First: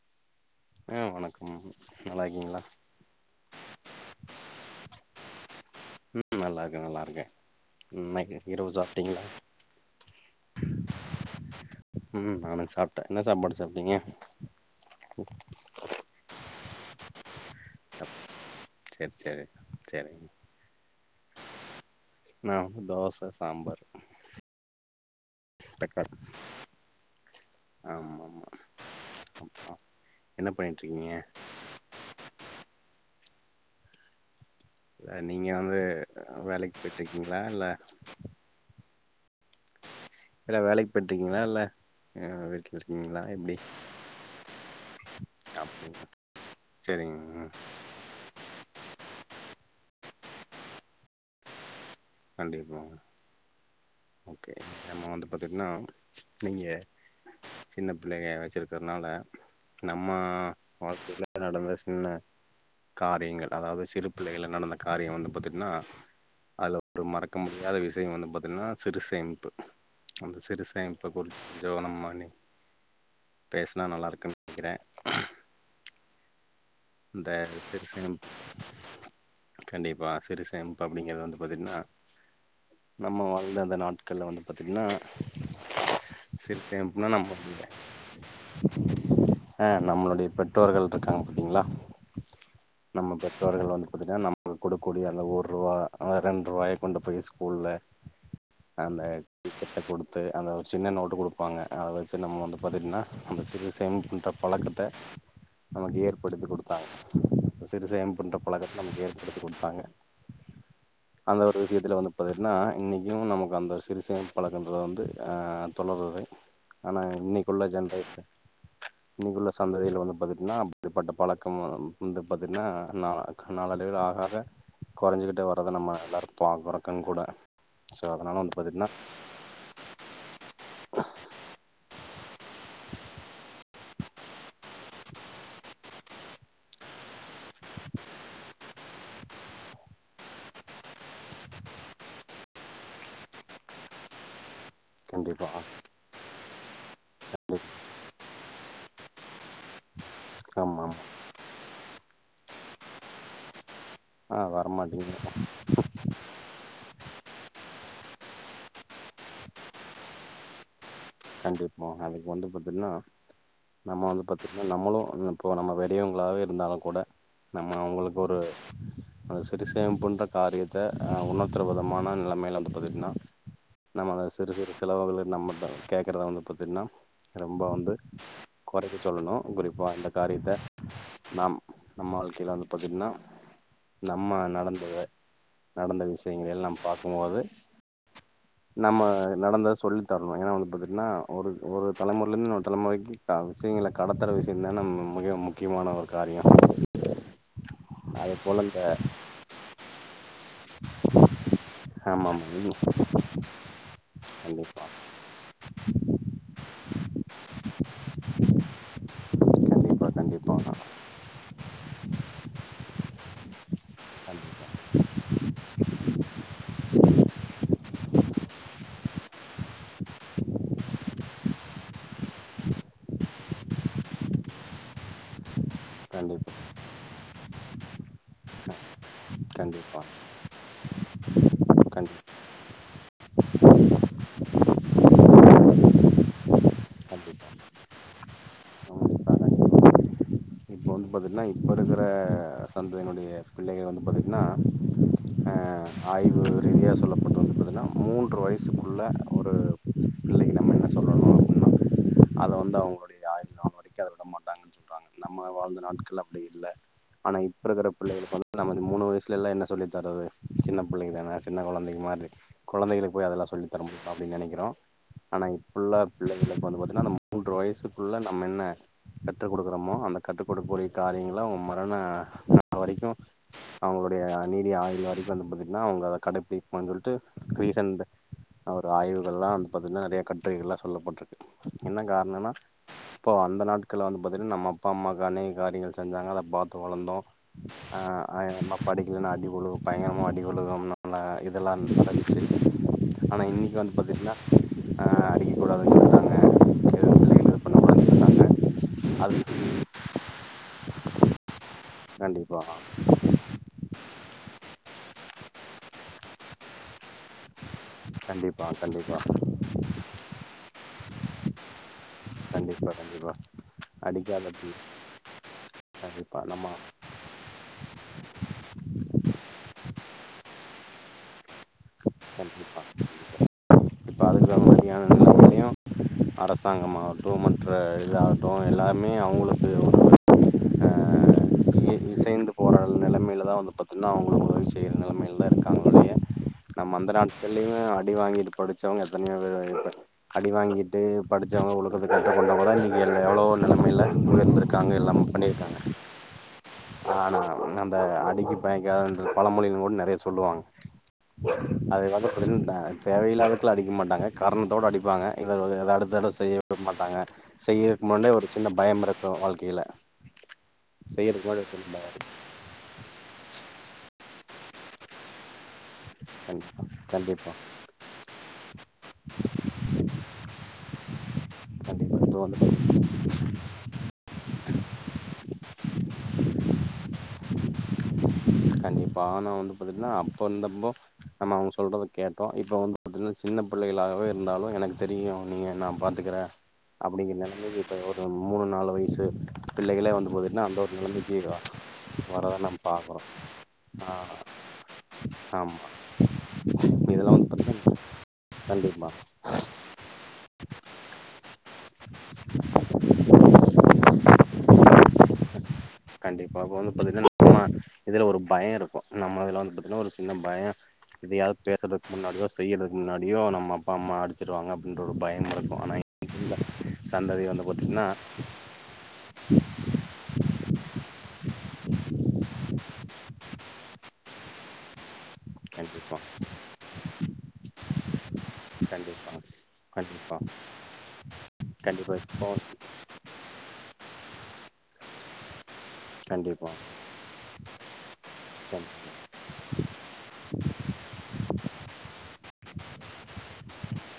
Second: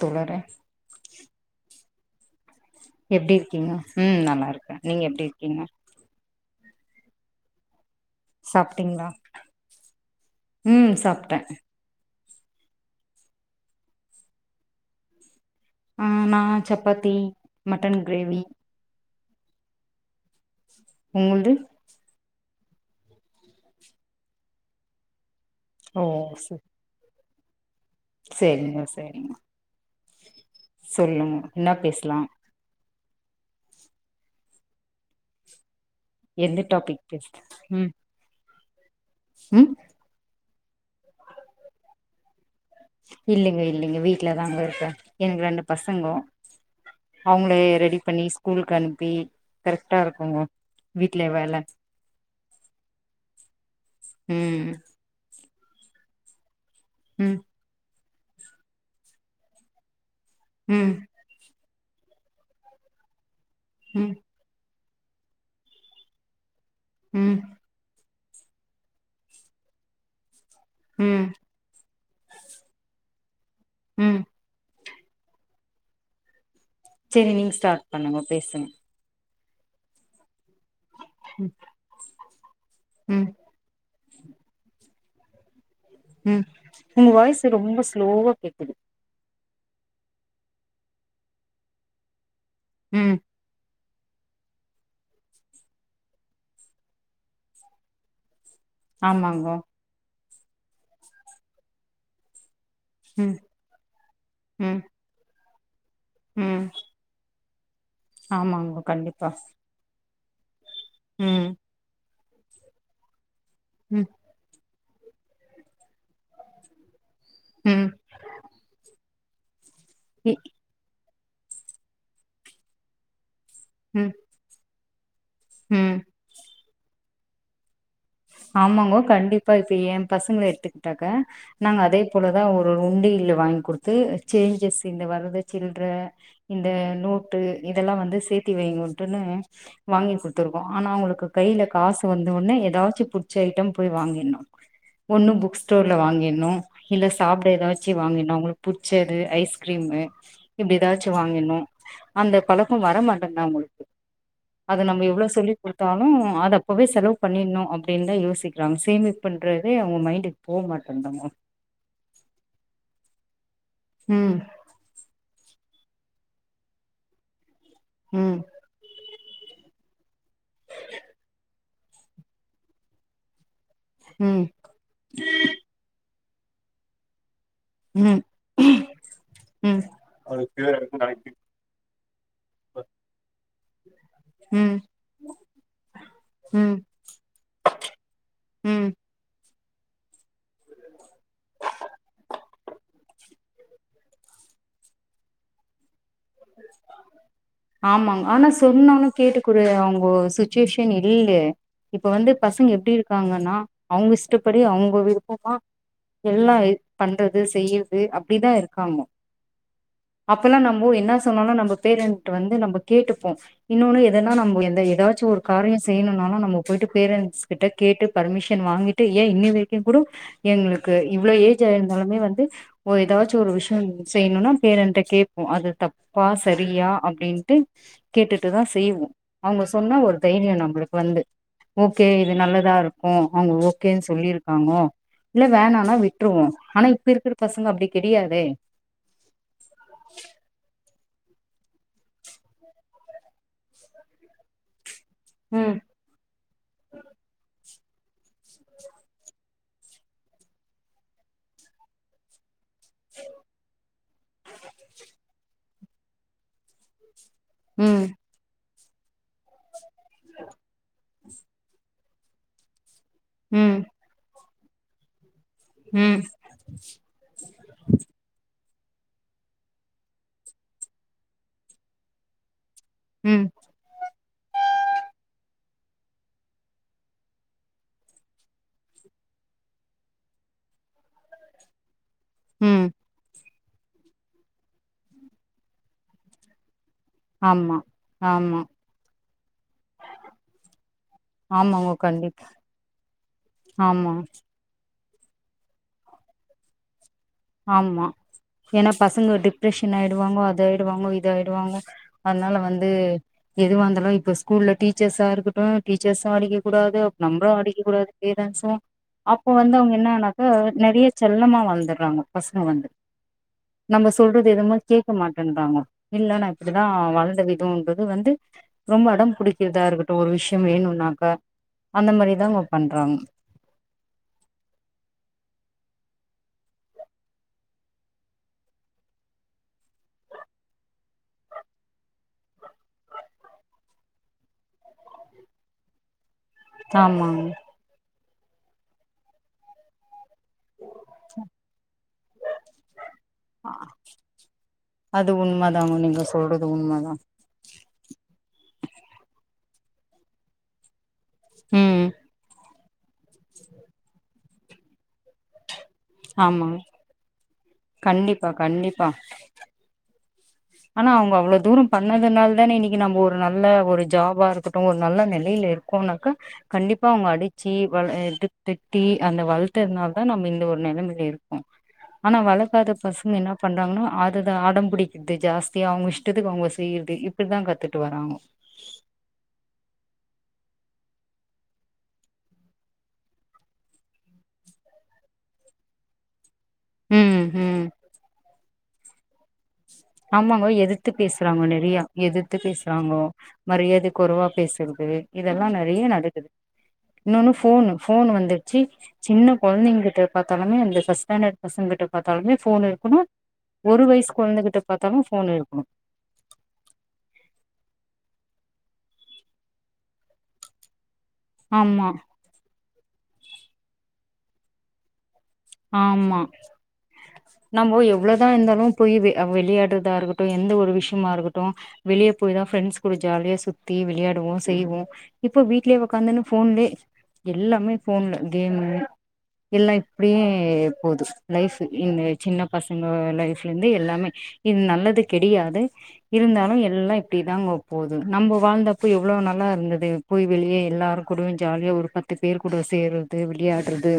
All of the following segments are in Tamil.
தோழரே ஆ வணக்கம் நல்லாக்கீங்களா எப்டி இருக்கிங்க ம் நல்லா இருக்க நீங்க எப்டி இருக்கிங்க ம் நல்லாருக்க நல்லாருக்க ம் சாப்பிட்டீங்களா ம் சாப்ட்ட ம் நானு சாப்ட்ட என்ன சாப்பாடு சாப்ட்டிங்க ஆ நா சப்பாத்தி மட்டன் கிரேவி செரி செரி செரிங் உங்குள்து நா தோச சாம்பார் ஓ தக்காளி செ ஆமா ஆமா செரிங்க செரிங்க ஆ. என்ன பன்னிட் சொல்லும் என்ன பேசலா இல்ல நீங்க வந்து எந்த வேலைக்கு டாபிக் பேச போய்ட்டுருக்கீங்களா இல்ல ம் ம் இல்ல வேலைக்கு போயிட்டுருக்கீங்களா இல்ல ஆ வீட்ல இருக்கீங்க இல்லைங்க இல்லைங்க வீட்லதாங்க இருக்கே எனக்கு ரெண்டு அப்டிங்களா பசங்கோ சேரிங்க அவங்களே ரெடி பண்ணி ஸ் கூலுக்கு அனுப்பி கரெக்ட்டா இருக்குங்க வீட்ல வேல கண்டிப்பா ஓகே ம் நம்ம வந்து பாத்தீட்ன்னா நீங்க ம் சின்ன பிள்ளைக வச்சிருக்குறனால நம்ம ம் வாழ்க்கைல நடந்த சின்ன காரியங்கள் அதாவது சிறு ம் பிள்ளைகள நடந்த காரியம் வந்து பாத்தீட்ன்னா அதுல ஒரு மறக்க ம் முடியாத விஷயம் வந்து பாத்தீங்கன்னா சிறுசேமிப்பு அந்த சிறுசேமிப்பு ம் [unintelligible] பேசினா ம் நல்லாருக்கு நெனைக்கிற ஆ செரி நீங்க சிறு ஸ்டார்ட் பண்ணுங்கோ சேமிப்பு பேசுங்க கண்டிப்பா சிறு சேமிப்பு அப்டிங்கறது ம் வந்து பாத்டிங்கன்னா ம் நம்ம வாழ்ந்த அந்த நாட் கள்ல வந்து பாத்டிங்கன ம் உங்க வாயிசு ரொம்ப ஸ்லோவா கேக்குது ஆ நம்மளுடைய பெற்றோர்கள் இருக்காங்க பாத்தீங்களா நம்ம ம் பெற் றோர்கள் வந்து பாத்தீங்கன்னா நம் கொடுக்கூடிய அந்த ஒரூவா ரெண்டு ரூவாய கொண்டு போய் ஸ்கூல்ல அந்த ஆமாங்கோ டீச்சர்டா குடுத்து அந்த ஒரு சின்ன நோட்டு குடுப்பாங்க அத வச்சு நம்ம வந்து பாத்தீட்ன்னா ம் அந்த சிறு சேம்ப் ன்ற ம் பலக்கத்த நமக்கு ஏ ற்படுத்தி ம் குடுத்தாங்க சிறுசேம்ப்புன்ற ஆமாங்கோ பலக்கத்த நமக்கு கண்டிப்பா ஏற்படுத்தி குடுத்தாங்க அந்த ம் ஒரு விஷயத்துல வந்து பாத்தீட்ன்னா இன்னிக்கும் நமக்கு அந்த ஒரு ம் சிறுசேம் பலக்கன்றது வந்து ஆ தொலருது ஆனா இன்னிக்குள்ள ம் ஜென்ரேஷன் இன்னிக்குள்ள சந்ததியில வந்து இ பாத்தீட்ன்னா அப்டிப்பட்ட பழக்கம் வந்து பாத்தீட்ன்னா நா நாளடைவில ம் ஆகாகா கொறஞ்சிக்கிட்டே வர்றத நம்ம ம் எல்லாரும் பாக்குறோ கண் கூட ஆமாங்கோ கண்டிப்பா இப்ப ஏ பசங்கள எடுத்துக்கிட்டாக்க நாங்க அதே போலதா ஒரு உண்டில்ல வாங்கி குடுத்து சேஞ்சஸ் இந்த வரத சில்ற இந்த நோட்டு இதெல்லா வந்து சேத்தி வைங்குட்டுன்னு வாங்கி குத்துருக்கோ ஆனா அவங்களுக்கு கையில காசு வந்த ஒன்னே எதா ச்சு புச்ச ஐட்டம் போய் வாங்கின்னோ ஒன்னு கண்டிப்பா புக் ஸ்டோர்ல வாங்கின்னோ இல்ல சாப்ட ஏதாச்சு வாங்கின்னோ உங்ளுக்கு புச்சது ஐஸ்கிரீமு இப்டி ஆமா ஏதாச்சு வாங்கின்னோ அந்த பழக்கம் வரமாட்டன்து அவங்ளுக்கு ஆ அது நம்ம எவ்ளோ வரமாட்டேங்குது சொல்லி் குடுத்தாலும் அது அப்பவே செலவு பண்ணிணோ அப் ப்டின் தா யோசிக்றாங்க சேமிப்புன்றதே அவங்க மைண்டுக் போக மாட்டேந்தம்மு கண்டிப்போம் அதுக்கு வந்து பாத்தீட்ன்னா நம்ம வந்து ம் பத்து நம்மளும் இப்போ நம்ம வெடியவங்களாவே இருந்தாலும் கூட நம்ம அவங்களுக்கு ஒரு ம் அந்த சிறுசேம்புன்ற காரியத்த அ உன்னத்துர வுதமான நிலைமையில பாத்திட்ன்னா நம்மள ம் சிறு சிறு செலவாவுதல நம்ம கேக்குறத வந்து பாத்தீட்ன்னா ரொம்ப வந்து ம் ம் கொறைக்க சொல்லணு குறிப்பா அந்த காரியத்த நாம் நம்ம வாழ்க்கையில வந்து பாத்தீட்ன்னா நம்ம ம் நடந்தது நடந்த விஷயங்ளல்லா ம் பாக்கும்போது ம் நம்ம நடந்தத சொல்லி தர்ணோ ஏன்னா வந்து பாத்தீட்ன்னா ஒரு ஒரு தலைமுறைலந்து இன்னோரு தலைமுறைக்கு க விஷயங்கள கடத்துற விஷயம் தா நம்ம மிக முக்கியமான ஒரு காரியோ ஆமாங் அது ஆனா போல இந்த சொன்னாலும் கேட்டுக்குறிய அவங்கோ சு ச்சுவேஷன் இல்லே இப்ப ஆமா வந்து ஆமா பசங்க ம், எப்டி இருக்காங்கன்னா அவங்க இஷ்டப்படி கண்டிப்பா அவங்க விருப்பமா எல்லா பண்றது செய்றது அப்டிதா இருக்காம்மோ கண்டிப்பா கண்டிப்பா அப்பல்லா நம்போ என்ன சொன்னாலும் நம்போ பேரண்ட்டு வந்து நம்போ கேட்டுப்போ இன்னொன்னு எதனா நம்போ கண்டிப்பா எந்த ஏதாச்சு ஒரு காரியோ செய்ணோனாலு நம்போ போயிட்டு பேரண்ட்ஸ் கிட்ட கேட்டு பர்மிஷன் வாங்கிட் ட்டு ஏ இன்னி வரைக்கும் குடோ எங்களுக்கு இவ்ளோ ஏஜ் ஆயிருந்தாலுமே வந்து ஓ ஏதாச்சும் ஒரு விஷயம் செய்ணுன்னா பேரண்ட்ட கேட்போ அது தப் கண்டிப்பா ப்பா கண்டிப்பா சரியா அப்டின்ட்டு கேட்டுட்டு தா செய்வோ அவங்க சொன்னா கண்டிப்பா ஒரு தைரியோ நம்புளுக்கு வந்து ஓகே கண்டிப்பா இது நல்லதா இருக்கோ அவங்க ஓகேன் சொல்லிருக்காங்க இல்ல வேணான்னா விட்ருவோ ஆனா இப்ப இருக்கிற கண்டிப்பா பசங்க அப்டி கெடையாதே கண்டிப்பா இப்போ வந்து பாத்தீட்ன்னா இப்ப இருக்கிற சந்தினுடைய பிள்ளைங்கா வந்து பாத்தீட்ன்னா அ ம் ஆய்வு ரீதியா சொல்லப்படுது வந்து பாத்தீட்ன்னா மூன்று வயசுக்குள்ள ஒரு பிள்ளைக்கு நம்ம என்ன சொல்லணு அப்டின்னா அது வந்து அவங்களுடைய ஆயுள் நாள் வரைக்கும் அதை விட மாட்டாங்கன்னு சொல்கிறாங்க வாழ்ந்த நாட்கள் அப்டி இல்ல ஆனா இப்பருக்குற ம் பிள்ளைலுக்கு வந் நம மூணு வயசுல என்ன சொல்லி தரது சின்ன பிள்ளைக்கு தானே சின்ன கொழந்தைக்கு மாதிரி கொழந்தைகளுக்கு போய் அதெல்லா சொல்லி ம் தர முடி அப்படின்னு நெனைக்கிறோ ஆனா இப்பள்ள ம் பிள்ளைக இப்போ வந்து பார்த்தீங்கன்னா அந்த மூன்று வயசுக்குள்ள நம்ம என்ன கற்று குடுக்குறோமோ அந்த கற்றுக் குடுக்கக் கூடிய காரியங்கள்ல அவங்க மரண வரைக்கும் ம் அவுங்களுடைய நீடிய ஆயுள் வரைக்கு வந்து பாத்தீங்கன்னா அவுங்க அதை கடைபிடிக்குனு சொல்லிட்டு கிரீசன் அவர் ஆய்வுகள்லா வந்து பாத்தீங்கன்னா நெறைய கட்டுரைகள்லா சொல்லப்பட்டிருக்கு என்ன கா எனனா ம் இப்போ அந்த நாட்கள வந்து பாத்தீங்கன்னா நம்ம அப்பா அம்மாக்கு அ காரியங்கள் செஞ்சாங்க அத பார்த்து வளந்தோ ஆமா ஆ ஆ ஆ ஆமா பாடிக்கலனா அடிவுழு பயங்கரமா அடிவுழுவும்னல்ல இதெல்லா ஆமாங்க நடந்துச்சு கண்டிப்பா ஆனா இனைக்கு வந்து ஆமா பாத்தீங்கன்னா அடிக்கக்க கூடாதுனு சொல்டாங்க ஆமா எனா பசங்க அது டிப்ரஷன் ஆயிடுவாங்கோ அது ஆயிடுவாங்கோ இது ஆயிடுவாங்கோ அதுனால கண்டிப்பா வந்து எதுவா இருந்தாலு இப்ப ஸ்கூல்ல டீச்சர்ஸா இருக்கட்டு டீச்சர்ஸு அடிக்க கூடாது நம்பளு அடிக்க கூடாது கண்டிப்பா பேரன்ஸு கண்டிப்பா அப்போ வந்து அவுங்க எனான்னாக்கா நெறைய செல்லமா வளந்தறாங்க வந்து கண்டிப்பா கண்டிப்பா நம்ப சொல்றது அடிக்காத பிள்ள எதுமே கேட்க மாட்டேன்றாங்க இல்ல கண்டிப்பா நா நம்ம இப்டிதா வளந்த விதோன்றது வந்து ரொம்ப அடம் புடிக்கறதா இருக்கட்டு ஒரு விஷயோ வேணும்னாக்கா அந்த மாரிதா அவுங்க பண்றாங்க பாராதக்கிராம் மாரியா அரசாங்கமாகட்டு மற்ற இதாகட்டு எல்லாமே அவுங்களுக்கு ஒரு ஆ இ இசைந்து போராட நெலமைல தா வந்து பாத்தீங்கன்னா அவுங்களு உதவி செய்கிற நெலமைல தா இருக்காங்களுடைய நம்ப அந்த ஆமாங்க நாட்கள்லயு அடி வாங்கிட்டு படிச்சவங்க எத்தனையோ பேரு அடி வாங்கி ட்டு படிச்சவங்க ஒழுக்கத்துக்கு கட்டுபட்டவங்கதா இன்னைக்கு எல் எவ்ளோ நெலமையில உயர்ந்திருக்காங்க எல்லாம அது பண்ணியிருக்காங்க உண்மதாங்க நீங்க சொல்றது உண்ம தா ஆனால் அந்த அடிக்கு தயங்காத பழமொழி கூட நெறைய சொல்லுவாங்க அதை ம் வந்து அப்டின் தேவையில்லாததுகல்லா அடிக்க மாட்டாங்க காரணத்தோடு அடிப்பாங்க இல்ல எதாவது தடம் செய்ய ஆமா விடமாட்டாங்க செய்ய இருக்கும்போதே கண்டிப்பா ஒரு சின்ன பயம் கண்டிப்பா இருக்கு வாழ்க்கையில ஆனா அவுங்க செய்யறக்கு முன்னாடி ஒரு சின்ன அவ்ளோதூரம் பயம் இருக்கு பண்ணதுனால தானே இன்னைக்கு நம்ப ஒரு நல்ல ஒரு ஜாபா இருக்கட்டு ஒரு நல்ல நெலையில இருக் கோனாகா கண்டிப்பா அவுங்க அடிச்சு வள இது திட்டி அந்த வளர்த்ததுனால தா நம்ப இந்த ஒரு நெலமையில இருக்கோ கண்டிப்பா இப்ப ஆனா வந்து வளக்காத பாத்தீங்கன்னா பசங்க என்ன பண்றாங்கன்னா அதுதா அடம் பிடிக்குது ஜாஸ்தியா அவுங்க இஷ்டத்துக்கு அவுங்க செய்யறது இப்டிதா கத்துட்டு வராங்க கண்டிப்பா ஆனா வந்து பாத்தீங்கன்னா அப்போ இருந்தப்போ நாம அவுங்க சொல்றத கேட்டோ இப்ப வந்து பாத்தீங்கன்னா சின்ன புள்ளைகளாகவே இருந்தாலு எனக்கு தெரியு நீங்க நா பா த்துகுற அப்டிங்கிற ம் ம் நிலமைகு இப்ப ஒரு மூணு நாலு வயசு பிள்ளைகளே வந்து பாத்தீங்கன்னா ஆமாங்கோ அந்த ஒரு எதிர்த்து நெலைமைக்கு பேசுறாங்கோ நெறையா வரத எதிர்த்து நம்ம பாக்குறோ பேசுறாங்கோ மரியாதை ஆ குறைவா பேசுறது இதெல்லா ஆமா நெறைய நடக்குது இதெல்லா வந்து இன்னொன்னு ஃபோன் பாத்தீங்கன்னா ஃபோனு வந்துடுச்சு கண்டிப்பா சின்ன குழந்தைங்ககிட்ட பாத்தாலுமே இந்த ப்ஸ்ட் ஸ்டாண்டர்ட் பசங்க கிட்ட பாத்தாலுமே ஃபோனு இருக்கணு ஒரு வயசு குழந்தைகிட்ட பாத்தாலு ஃபோன் இருக்கணு கண்டிப்பா இப்ப வந்து பாத்தீங்கன்னா நம்ம இதுல ஒரு பயோ இருக்கு நம்ம இதுல வந்து பாத்தீங்கன்னா ஒரு சின்ன பயோ எதையாது ஆமா பேசுறதுக்கு முன்னாடியோ செய்யறதுக்கு முன்னாடியோ நம்ப அப்பா அம்மா அடிச்சுருவாங்க அப்டின்ற ஒரு பயம் இருக்கு ஆமா நம்ப பாத்தீங்கன்னா எவ்ளோதா இருந்தாலு புரியுது வெளையாடுதா இருக்க எந்த ஒரு விஷயமா இருக்கட்டு வெளியே போய் தா பிரெண்ட்ஸ் கூட ஜாலியா சுத்தி விளையாடுவோ செய்வோ இப்போ வீட்லயே கண்டிப்பா உக்காந்துன்னு ஃபோன்லயே எல்லாமே ஃபோன்ல கேம் கண்டிப்பா எல்லா கண்டிப்பா மே போது லைப்வு கண்டிப்பா இந்த இப்போ சின்ன பச ங்க லைஃப்ல இருந்து எல்லாமே இது நல்லது கிடையாது கண்டிப்பா இருந்தாலு எல்லா இப்டிதாங்க போது நம்ப வாழ்ந்தப்போ கண்டிப்பா எவ் ளோ நல்லா இருந்தது போய் வெளியே எல்லாரு கூடயு ஜாலியா ஒரு பத்து பேரு கூட சேர்றது விளையாட்றது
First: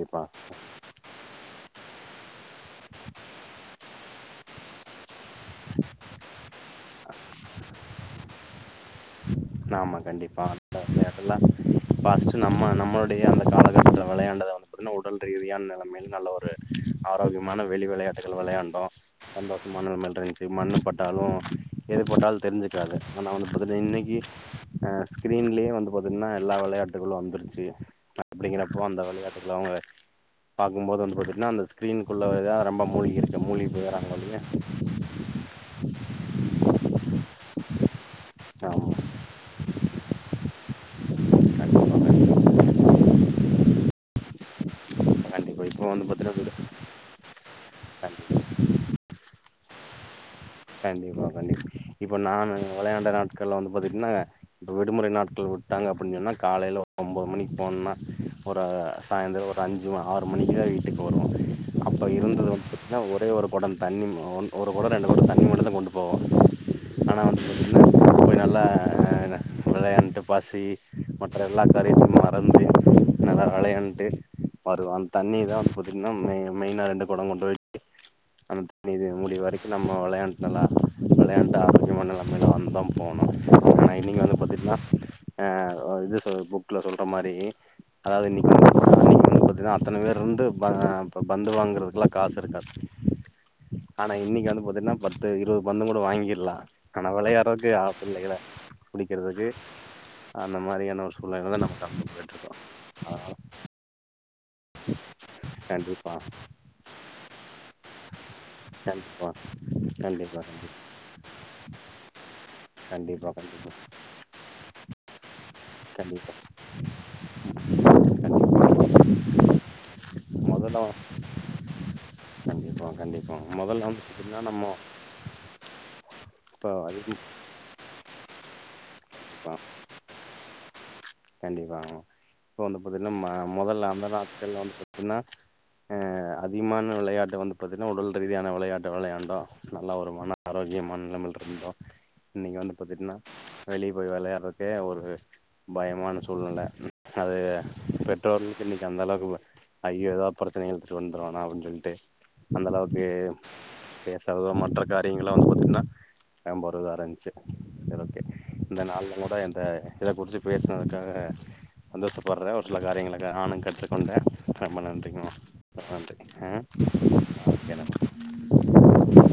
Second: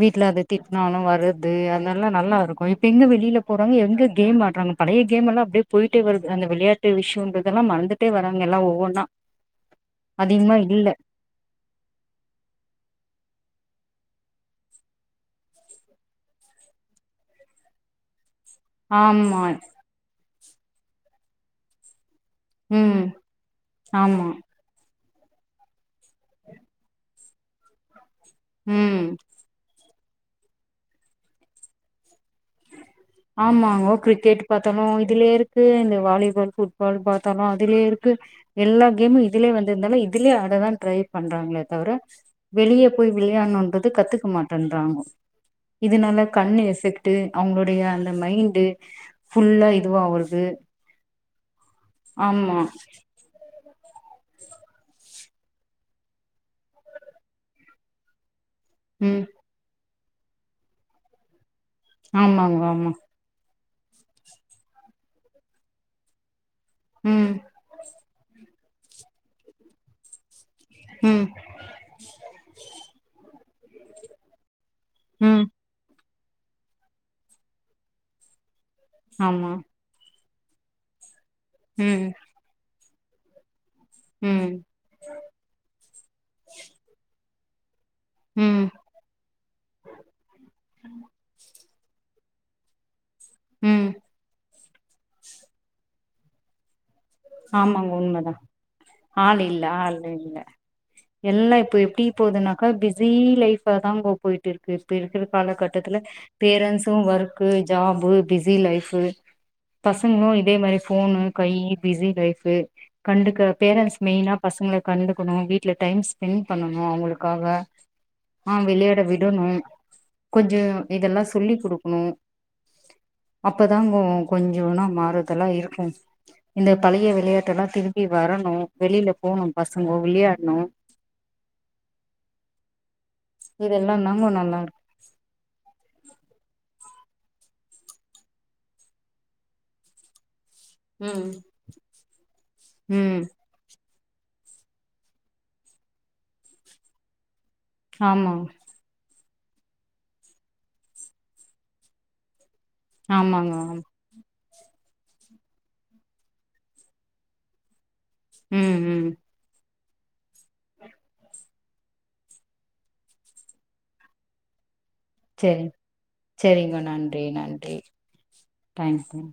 வீட்ல அத திட் னாலு வருது அதெல்லா நல்லா இருக்கு இப்ப எங்க வெளில போறாங்க எங்க கேம் ஆட்றாங்க பழைய கேமெல்லா அப்டே போய்ட்டே வருது அந்த விளையாட்டு விஷயோன்றதெல்லா மறந்துட்டே வராங்க எல்லா ஒவ்வொன்னா ஆமா கண்டிப்பா அதிகமா இல்ல [unintelligible] எல்லா ஃபாஸ்ட்டு நம்ம நம்மளுடைய அந்த காலகட்டத்தி விளையாண்டத வந்து பாத்தீங்கனா உடல் ரீதியான நெல மேல் நல்ல ஒரு ஆரோக்கியமான வெளி விளையாட்டுகள் விளையாண் டோ ஆமா சந்தோஷமா மணல் மேல்ருந்ச்சு மண்ணு பட்டாலு எது போட்டாலு தெரிஞ்சுக்காது ம் ஆனா வந்து பாத்திட்னா இன்னைக்கி ஆமா அ ஸ்க்கிரீன்லியே வந்து பாத்தீட்கன்னா எல்லா வெளையாட்டுகளு வந்துருச்சு அப்டிங்கிறப்போ அந்த ம் விளையாட்டுத்துல அவுங்க பாக்கும்போது வந்து பாத்தீட்ன்னா அந்த ஸ்க்ரீனுக்குள்ளவேதா ரொம்ப மூழ்கி இருக்கு மூழ்கி போயற்றாங்க [unintelligible] ட்ரனு இதுலியேருக்கு இந்த வாலிபால் ஃபுட்பால் பாத்தாலு அதுலே இருக்கு ஆமா. எல்லா கேமு இதுலே வந்து இருந்தாலு இதுலே அத தா ட்ரை பண்றாங்ளே கண்டிப்பா, தவிர கண்டிப்பா, வெளியே போய் விளையாணுன்றது கத்துக்க மாட்டன்றாங்கோ கண்டிப்பா. இப்போ வந்து இதனால பார்த்தீங்கன்னா, கண்ணு எஃபெக் ட்டு அவுங்களுடைய அந்த கண்டிப்பா. மைண்டு ஃபுல்லா இதுவாவுர்து கண்டிப்பா கண்டிப் இப்ப நானு விளையாண்ட நாட்கள்ல வந்து பாத்தீடனாங்க இப்ப விடுமுறை நாட்கள் வுட்டாங்க அப்பின் சொன்னா காலையில ஒம்பது மணிக்கு போன்னா ஒரு ம் சாயந்தரோ ஒரு அஞ்சு ம ஆறு மணிக்கிதா வீட்டுக்கு வருவோ அப்போ இருந்தத ஆமாங்க ஆமா பாத்னா ஒரே ஒரு கொடோ தண்ணி ஒன் ஒரு கொடோ ரெண்டு கொடோ தண்ணி மட்டுந்தா கொண்டு போவோ ஆனா ம் வந்து [unintelligible] நல்லா என்ன விளையாண்ட்டு பசி ம் மற்ற எல்லா காரியத்துமே மறந்து நல்லா விளையான்ட்டு வருவம் தண்ணி ம் தா பாத்திட்கனா மெ மெயினா ரெண்டு கொடோ கொண்டு போய்ட்டு அந்த தண்ணி இது முடி ஆமா வரைக்கு ந ம்ம விளையாண்கலா விளையாண் ம் [unintelligible] வந்தம் போனோ [unintelligible] ம் ஆ இது சொ புக்ல சொல்ற மாரி அதாவ்து இன்னிக் [inaudible] ம் அன்னிக் வந்து பாத்தீனா அத்தன பேரு இருந்து ப இப்ப பந்து வாங்குறதுக்குலா காசு இருக்காது ம் ஆனா இன்னிக்கு வந்து பாத்தீட்னா பத்து இருவது பந்துங் கூட வாங்கிற்லா ஆனா விளையாட்றத்க்கு ஆமாங்க உண்மதா ஆசயில்லயில ஆள் புடிக்கிறதுக்கு இல்ல ஆள் இல்ல அந்த மாரியான ஒரு சூழ்நிலைலதா நம்ம கடந்து போய்ட்ருக்கோ க பிஸி லைஃப்பா தாங்கோ போய்ட்டுருக்கு இப்ப இருக்கிற காலகட்டத்தில கண்டிப்பாக parents work job busy life கண்டிப்பாக பசங்களு கண்டிப்பாக இதே மாரி ஃபோனு கையி பிஸி லைஃபு கண்டிப்பாக கண்டிப்பாக கண்டுக்க பேரன்ஸ் மெயினா பசங்ள கண்டுக்கணு வீ ட்ல கண்டிப்பாக டைம் ஸ்பெண் கண்டிப்பாக பண்ணணு அவுங்களுக்காக ஆ கண்டிப்பாக விளையாட விடணும் கொஞ்சோ மொதல்ல இதெல்லா சொல்லி குடுக்ணு கண்டிப்பா கண்டிப்பா மொதல்ல வந்து அப்பதாங்க பாத்தீங்கன்னா நம்மோ கொஞ்சோன மாறுதெல்லா இருக்கு இப்ப இந்த பழைய அதிகம் விளையாட்டெலாம திரும்பி வரணுவெளில போணு பசங்க விளையாட்ணு கண்டிப்பாங்க இப்ப வந்து பாத்தீட்ன்னா மொதல்ல இதெல்லா அந்த தாங்க நல்லா நாட்கள்ல வந்து இருக்கு பாத்தீன்னா ஆ அதிகமான விளையாட்ட வந்து பாத்தீண்னா உடல் ரீதியான விளையாட்டு விளையாண்டோ நல்லா ஒரு மன ஆரோக்கியமான ம் நிலைமைல்ருந்தோ இன்னைக்கு வந்து பாத்தீட்ன்னா ம் வெளிய போய் விளையாட்றக்கே ஒரு பயமான சூழ்நில அது ப ஆமா பெட்டுரோல் அந்த அளவுக்கு ஐயோ ஏதோ பிரச்சன எழுத்துட்டு வந்துவ அப்டின்னு சொல்லிட்டு அந்த அளவுக்கு ஆமாங்க ஆமா ஏ சரிதா மற்ற காரியங்களா வந்து பார்த்தீங்கன்னா நம்பரது வேற என்ன செய்ய சரி ஓகே ம் இந்த நாள ம் கூட இந்த இத குடிச்சு பேசினதுக்காக சந்தோஷப்படுற ஒரு சில காரியங்க நானு கத்துக் கொண்ட ரொம்ப நன்றிங்கமா செரி ரொம்ப நன்றி ஆ செரிங்க நன்றி ஓகே நன்றி தேங்க்ஸ்ங்க